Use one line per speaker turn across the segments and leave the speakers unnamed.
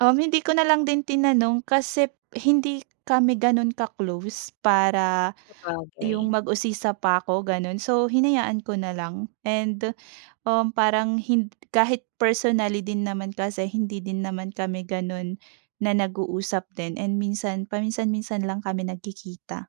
Um, hindi ko nalang din tinanong kasi hindi kami ganun ka-close para
Sabagay.
yung mag-usisa pa 'ko ganun so hinayaan ko na lang and uhm, parang hin kahit personally din naman kasi hindi din naman kami ganun na nag-uusap din and minsan paminsan-minsan lang kami nagkikita.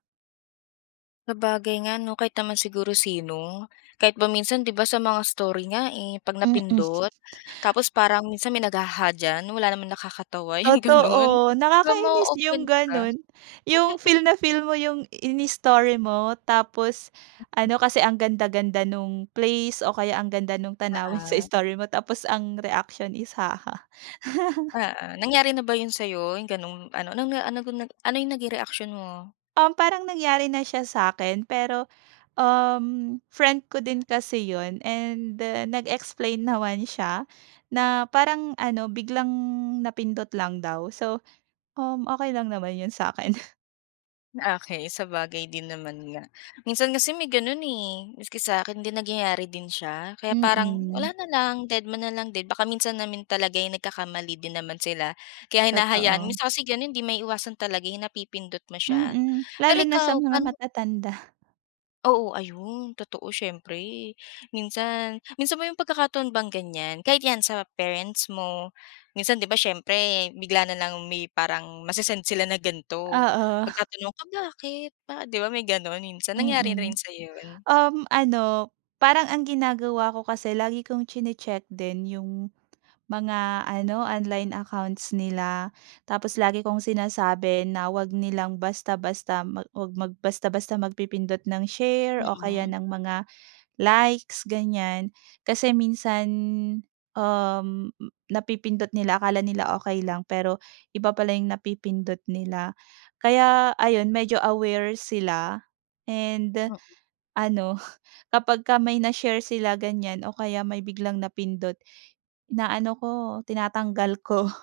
Sabagay nga 'no, kahit naman siguro sino, kahit ba minsan di ba sa mga story nga eh, 'pag
Mm.
napindot tapos parang minsan may nag-"haha" diyan, wala naman nakakatawa yung ganun.
Totoo.
Di ba,
Nakakainis yung
ma-o-offend ka?
ganun, yung feel na feel mo yung inistory mo, tapos
[unintelligible]
ano kasi ang ganda-ganda nung place o kaya ang ganda nung tanawin sa
Oo.
story mo tapos ang reaksyon is, "Haha."
Oo. Nangyari na ba yun sa'yo, yung ganung ano, nung na ano na ganun, ano yung naging reaction mo?
Um, parang nangyari na siya sa'kin pero uhm, friend ko din kasi yun and nag-explain naman siya na parang ano biglang napindot lang daw, so uhm, okey lang naman yun sa'kin.
Okey. Sabagay din naman nga, minsan kasi may ganun eh. Maski sa'kin din nagyayari din siya. Kaya parang wala
Mm.
na lang, dedma nalang din, baka minsan naman talaga'y nagkakamali din naman sila kaya hinahayaan
Totoo.
minsan kasi ganun 'di maiiwasan talaga yung napipindot mo siya.
Mm.
Pero
Lalo na sa
ikaw,
mga
paano
matatanda.
Oo. Ayun, totoo siyempre. Minsan minsan bang may pagkakataon bang ganyan, kahit 'yan sa parents mo, minsan di ba, siyempre bigla nalang may parang mase-send sila na gan'to,
Oo.
magtatanong ka, "Bakit ba?" di ba, may ganun minsan. Nangyari na rin
Mm.
sa'yo, yun?
Uhm, ano parang ang ginagawa ko kasi lagi kong tsini-tsek din yung mga ano online accounts nila. Tapos lagi kong sinasabi na, 'wag nilang basta-basta mag 'wag mag basta-basta magpipindot ng share o kaya
Mm.
ng mga, likes ganyan. Kasi minsan uhm, napipindot nila, akala nila okey lang, pero iba pala yung napipindot nila. Kaya ayun, medyo aware sila and
M
ano kapagka may na-share sila ganyan o kaya may biglang napindot, ina, ano ko tinatanggal ko.